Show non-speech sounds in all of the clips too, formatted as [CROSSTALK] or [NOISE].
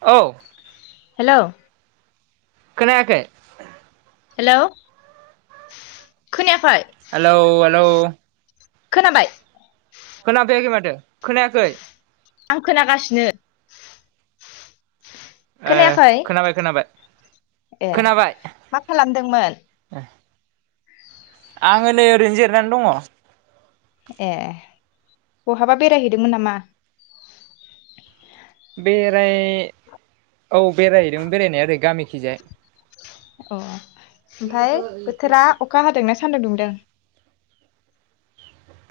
औ हेलौ खोनायाखै हेलौ खोनायाखै हेलौ हेलौ खोनाबाय खोनाफैयाखै माथो खोनायाखै आं खोनागासिनो ए खोनायाखै खोनाबाय खोनाबाय ए खोनाबाय मा खालामदोंमोन? आंङो नै ओरैनो जिरनानै दंङ। ए बहाबा बेरायहैदोंमोन नामा बेराय औ बेरायहैदोंमोन बेरायनाया ओरै गामिखिजाय। अ ओमफ्राय बोथोरा अखा हादोंना सान्दुं दुंदों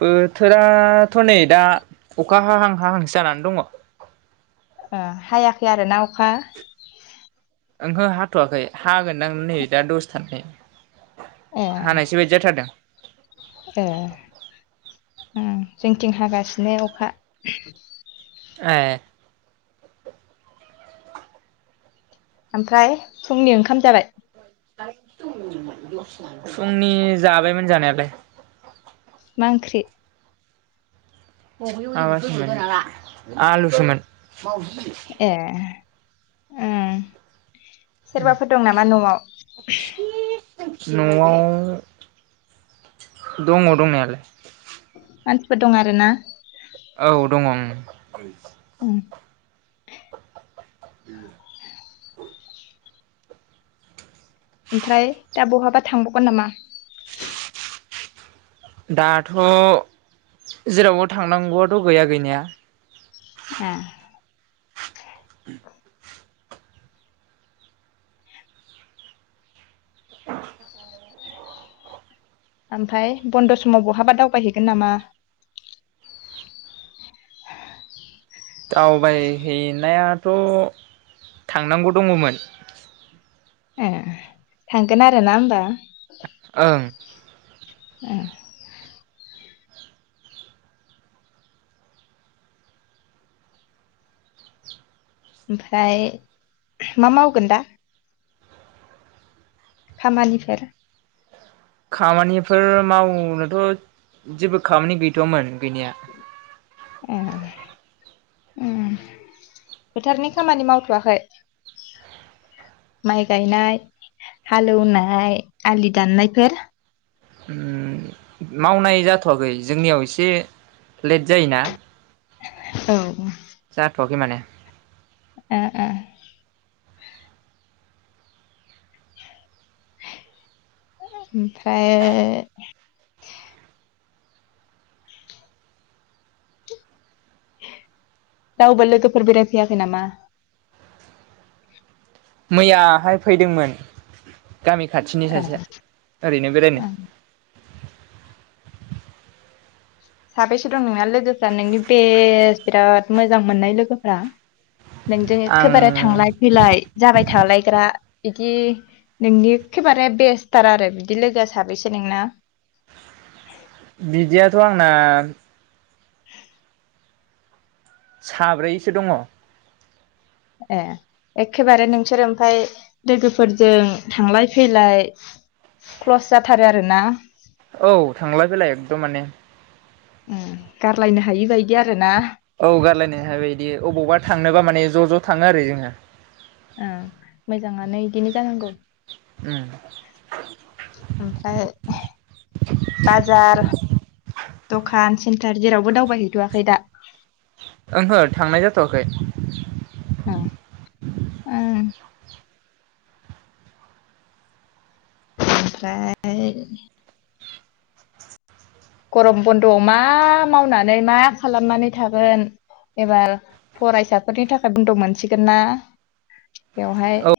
बोथोराथ' नै दा अखा हाहां-हाहांसो जानानै दंङ। हायाखै आरो ना अखा ओंहो हाथ'वाखै हागोनदां नै दा दसथानानै। ए हानायसो बायदि जाथारदों। ए अम जोंथिं हागासिनो अखा। एह। ओमफ्राय फुंनि ओंखाम जाबाय। फुंनि जाबायमोन जानायालाय। मा ओंख्रि माबासोमोन आलु सोमोन। अम उम सोरबाफोर दं नामा न'आव न'आव दंङ दंनायालाय मानसिफोर दं आरो ना औ दंङ अम उम [INAUDIBLE] ओमफ्राय दा बहाबा थांबावगोन नामा दाथ' जेरावबो थांनांगौआथ' गैया गैनाया ए [INAUDIBLE] [INAUDIBLE] ओमफ्राय बन्द' समाव बहाबा दावबायहैगोन नामा दावबायहैनायाथ' थांनांगौ दङमोन ए थांगोन आरो ना होमबा ओं ओ ओमफ्राय मा मावगोन दा खामानिफोर खामानिफोर मावनोथ' जेबो खामानि गैथ'वामोन गैनाया एह उम फोथारनि खामानि मावथ'वाखै माइ गायनाय हालेवनाय आलि दाननायफोर ओ मावनाय जाथ'वाखै जोंनियाव एसे लेट जायोना औ जाथ'आखै माने उम उम ओमफ्राय रावबो लोगोफोर बेरायफैयाखै नामा मैयाहाय फैदोंमोन गामि खाथिनि सासेया ओरैनो बेरायनो ओं साबेसे दं नोंना लोगोफ्रा नोंनि बेस बिराद मोजां मोननाय लोगोफ्रा नोंजों आं एखेबारे थांलाय फैलाय जाबाय थालायग्रा बिदि नोंनि एखेबारे बेस्थार आरो बिदि लोगोआ साबैसे नोंना [INAUDIBLE] बिदियाथ' आंना [INAUDIBLE] साब्रैसो दङ ए एखेबारे नोंसोर ओमफ्राय लोगोफोरजों थांलाय फैलाय क्लस जाथारो आरोना औ थांलाय फैलाय एकदम माने उम गारलायनो हायि बायदि आरो ना औ गारलायनो हायि बायदि अबावबा थांनोबा माने ज' ज' थाङो आरो जोङो उम मोजाङानो बिदिनो जानांगौ उम ओमफ्राय बाजार दखान सेन्टार जेरावबो दावबायहैथ'आखै दा ओहो थांनाय जाथ'वाखै उम उम ओमफ्राय गरम बन्द'आव मा मावनानै मा खालामनानै थागोन एबार फरायसाफोरनि थाखाय बन्द' मोनसिगोन ना बेवहाय औ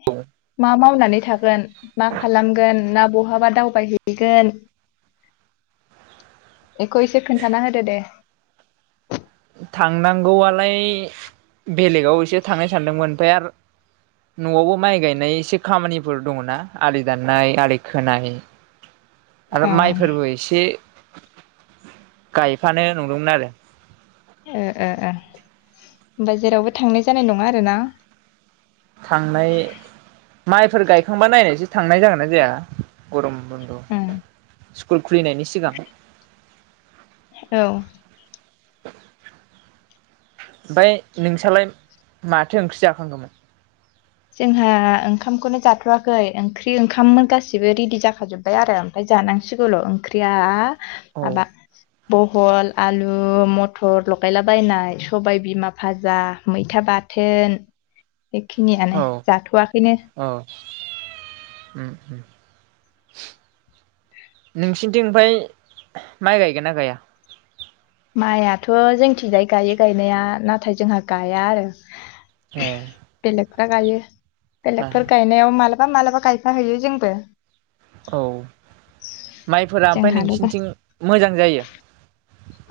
मा माव नानै थागोन मा खालामगोन ना बहाबा दावबायहैगोन बेखौ एसे खोन्थाना होदो दे थांनांगौआलाय बेलेगाव एसे थांनो सानदोंमोन ओमफ्राय आरो न'आवबो माइ गायनाय एसे खामानिफोर दङना आलि दाननाय आलि खोनाय [INAUDIBLE] आरो ओं माइफोरबो एसे गायफानो नंदोंमोन आरो ओ ओ ओ होमबा जेरावबो थांनाय जानाय नङा आरो ना? थांनाय माइफोर गायखांबा नायनायसै थांनाय जागोना जाया गरम बन्द ओं स्कुल खुलिनायनि सिगां औ। ओमफ्राय नोंसालाय माथो ओंख्रि जाखांखोमोन? जोंहा ओंखामखौनो जाथ'वाखै। ओंख्रि ओंखाममोन गासिबो रेडि जाखाजोब्बाय आरो ओमफ्राय जानांसिगौल' ओंख्रिया औ। माबा बहल, आलु, मथर लगायलाबायनाय सबाय बिमा फाजा, मैथा बा थोन बेखिनियानो औ जाथ'आाखैनो। उम उम। नोंसिनिथिं ओमफ्राय माइ गायगोन ना गाया? माइयाथ' जोंथिंजाय गायो गायनाया नाथाय जोंहा गाया आरो। ए दा गायो बेलेगफोर गायनायाव मालाबा मालाबा गायफा‌ हैैयो जोंबो। औ माइफोरा ओमफाय जोंहाल' गासै नोंसिनिथिं मोजां जायो?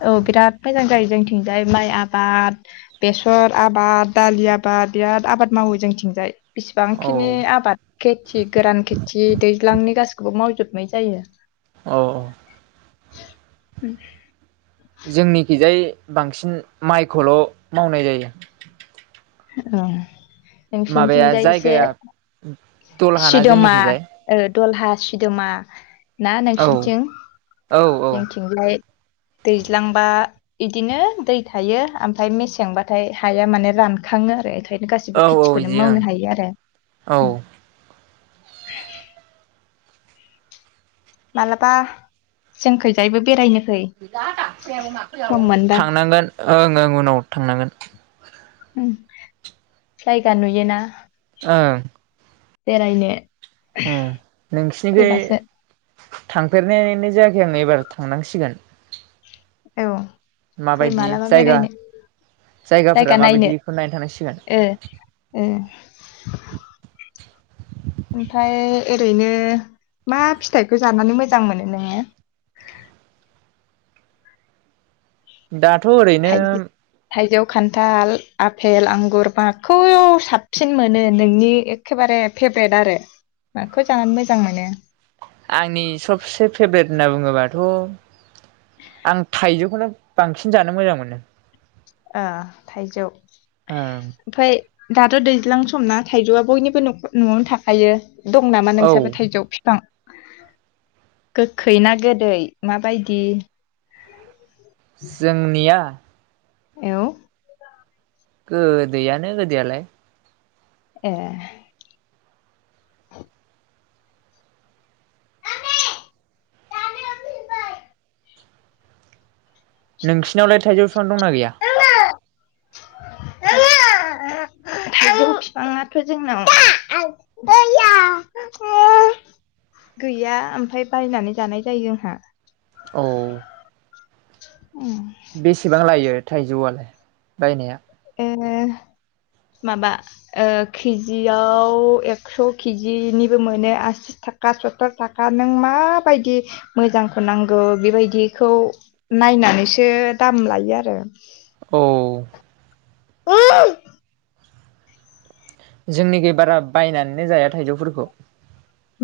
औ बिराद मोजां जायो जोंथिंजाय माइ आबाद बेसर आबाद दालि आ बाद दियाद आबाद मावो जोंथिंजाय। औ बिसिबांखिनि आबाद खेथि गोरान खेथि दैज्लांनि गासिखौबो माव जोबनाय जायो। औ औ उम जोंनिखिजाय बांसिन माइखौल' मावनाय जायो। [UNINTELLIGIBLE] माबाया नोंसिनिथिंजाय एसे जायगाया दलहाना सिदोमा जोंनिखिजाय ओ दलहा सिदोमा ना औ नोंसिनिथिं औ जोंथिंलाय दैज्लांबा इदिनो दै थायो आमफ्राय मेसेंबाथाय हाया माने रान खाङो आरो एखायनो औ गासिबो औ खेथिखौनो बिदि ओं मावनो हायो आरो। औ उम [INAUDIBLE] मालाबा जोंखैजायबो बेरायनो फै [INAUDIBLE] सम मोनबा थांनांगोन ओं ओं उनाव थांनांगोन। उम जायगा नुयोना। ओं बेरायनो उम नोंसिनिखै फैबासो थांफेरनायनै जायाखै आं एबार थांनांसिगोन। औ फै माबायदि मालाबा जायगा बेरायनो। जायगाफोरा जायगा माबायदि नायनो बेखौ थांनांसिगोन ओ ओ [INAUDIBLE] ओमफाय ओरैनो मा फिथाइखौ जानानै मोजां मोनो नोङो? [INAUDIBLE] दाथ' ओरैनो थाइजौ थाइजौ खान्थाल आफेल आंगुर माखौ साबसिन मोनो नोंनि एखेबा रे फेभ्रेट आरो माखौ जानानै मोजां मोनो? आंनि सबसे फेभ्रेट होनना बुङोबाथ' आं थाइजौखौनो बांसिन जानो मोजां मोनो। ओ थाइजौ ओं ओमफ्राय दाथ' दैज्लां समना थाइजौआ बयनिबो न'खर न'आवनो थाखायो। दं नामा औ नोंसाबो थाइजौ फिफां? गोखै ना गोदै माबायदि? जोंनिया एव गोदैयानो गोदैयालाय ए नोंसिनावलाय थाइजौ फिफां दंना गैया? [UNINTELLIGIBLE] थाइजौ फिफाङाथ' जोंनाव [UNINTELLIGIBLE] गैया ओमफाय बायनानै जानाय जायो जोंहा। औ बेसेबां लायो थाइजौआलाय बायनाया? ओ माबा ओ केजियाव एक्स' किजिनिबो मोनो आसि थाखा सतर थाखा नों मा बायदि मोजांखौ नांगौ बेबायदिखौ ना नायनानैसो दाम लायो आरो औ [UNINTELLIGIBLE] जोंनिखि बारा बायनानैनो जाया थाइजौफोरखौ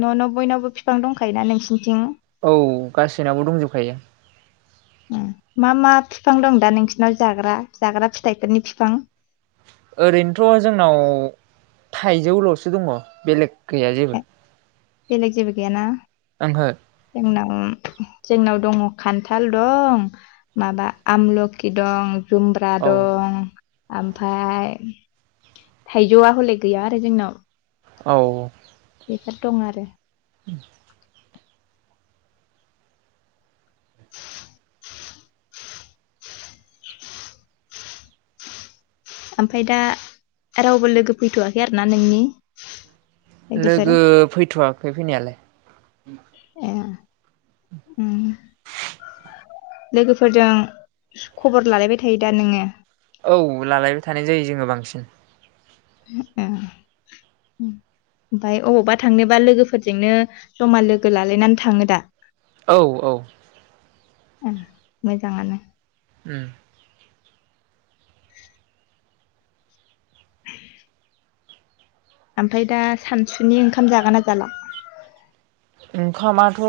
न' न' बयनावबो बफफां दंखायोना नोंसिनिथिं औ गासैनावबो दंजोबखायो उम मा मा फिफां दं दा नोंसिनाव जाग्रा जाग्रा फिथाइफोरनि फिफां ओरैनोथ' जोंनाव थाइजौल'सो दङ बेलेग गैया जेबो बेलेग जेबो गैयाना ओंहो जोंनाव जोंनाव दङ खान्थाल दं माबा आमलखि दं जुमब्रा औ दं ओमफ्राय थाइजौआ हले गैया आरो जोंनाव औ बेफोर दं आरो [INAUDIBLE] ओमफाय दा रावबो लोगो फैथ'वाखै आरोना नोंनि लोगोफोर लोगो फैथ'वाखै फैनायालाय ए लोगोफोरजों खबर लालायबाय थायो दा नोङो औ लालायबाय थानाय जायो जोङो बांसिन ए ओमफफाय अबावबा थांनोबा लोगोफोरजोंनो जमा लोगो लालायनानै थाङो दा। औ औ ओ मोजांङानो उम ओमफ्राय दा सानसुनि ओंखाम जागोन ना जाला ओंखामाथ'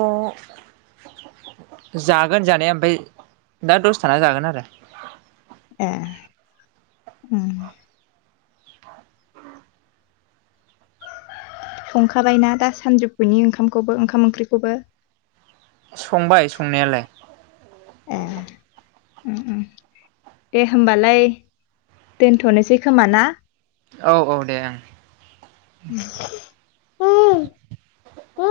जागोन जानाया ओमफ्राय दा दसथाना जागोन आरो ए उम संखाबायना दा सानजौफुनि ओंखामखौबो ओंखाम ओंख्रिखौबो संबाय संनायालाय ए उम उम दे होमबालाय दोनथ'नोसै खोमा ना? औ औ दे ओं ह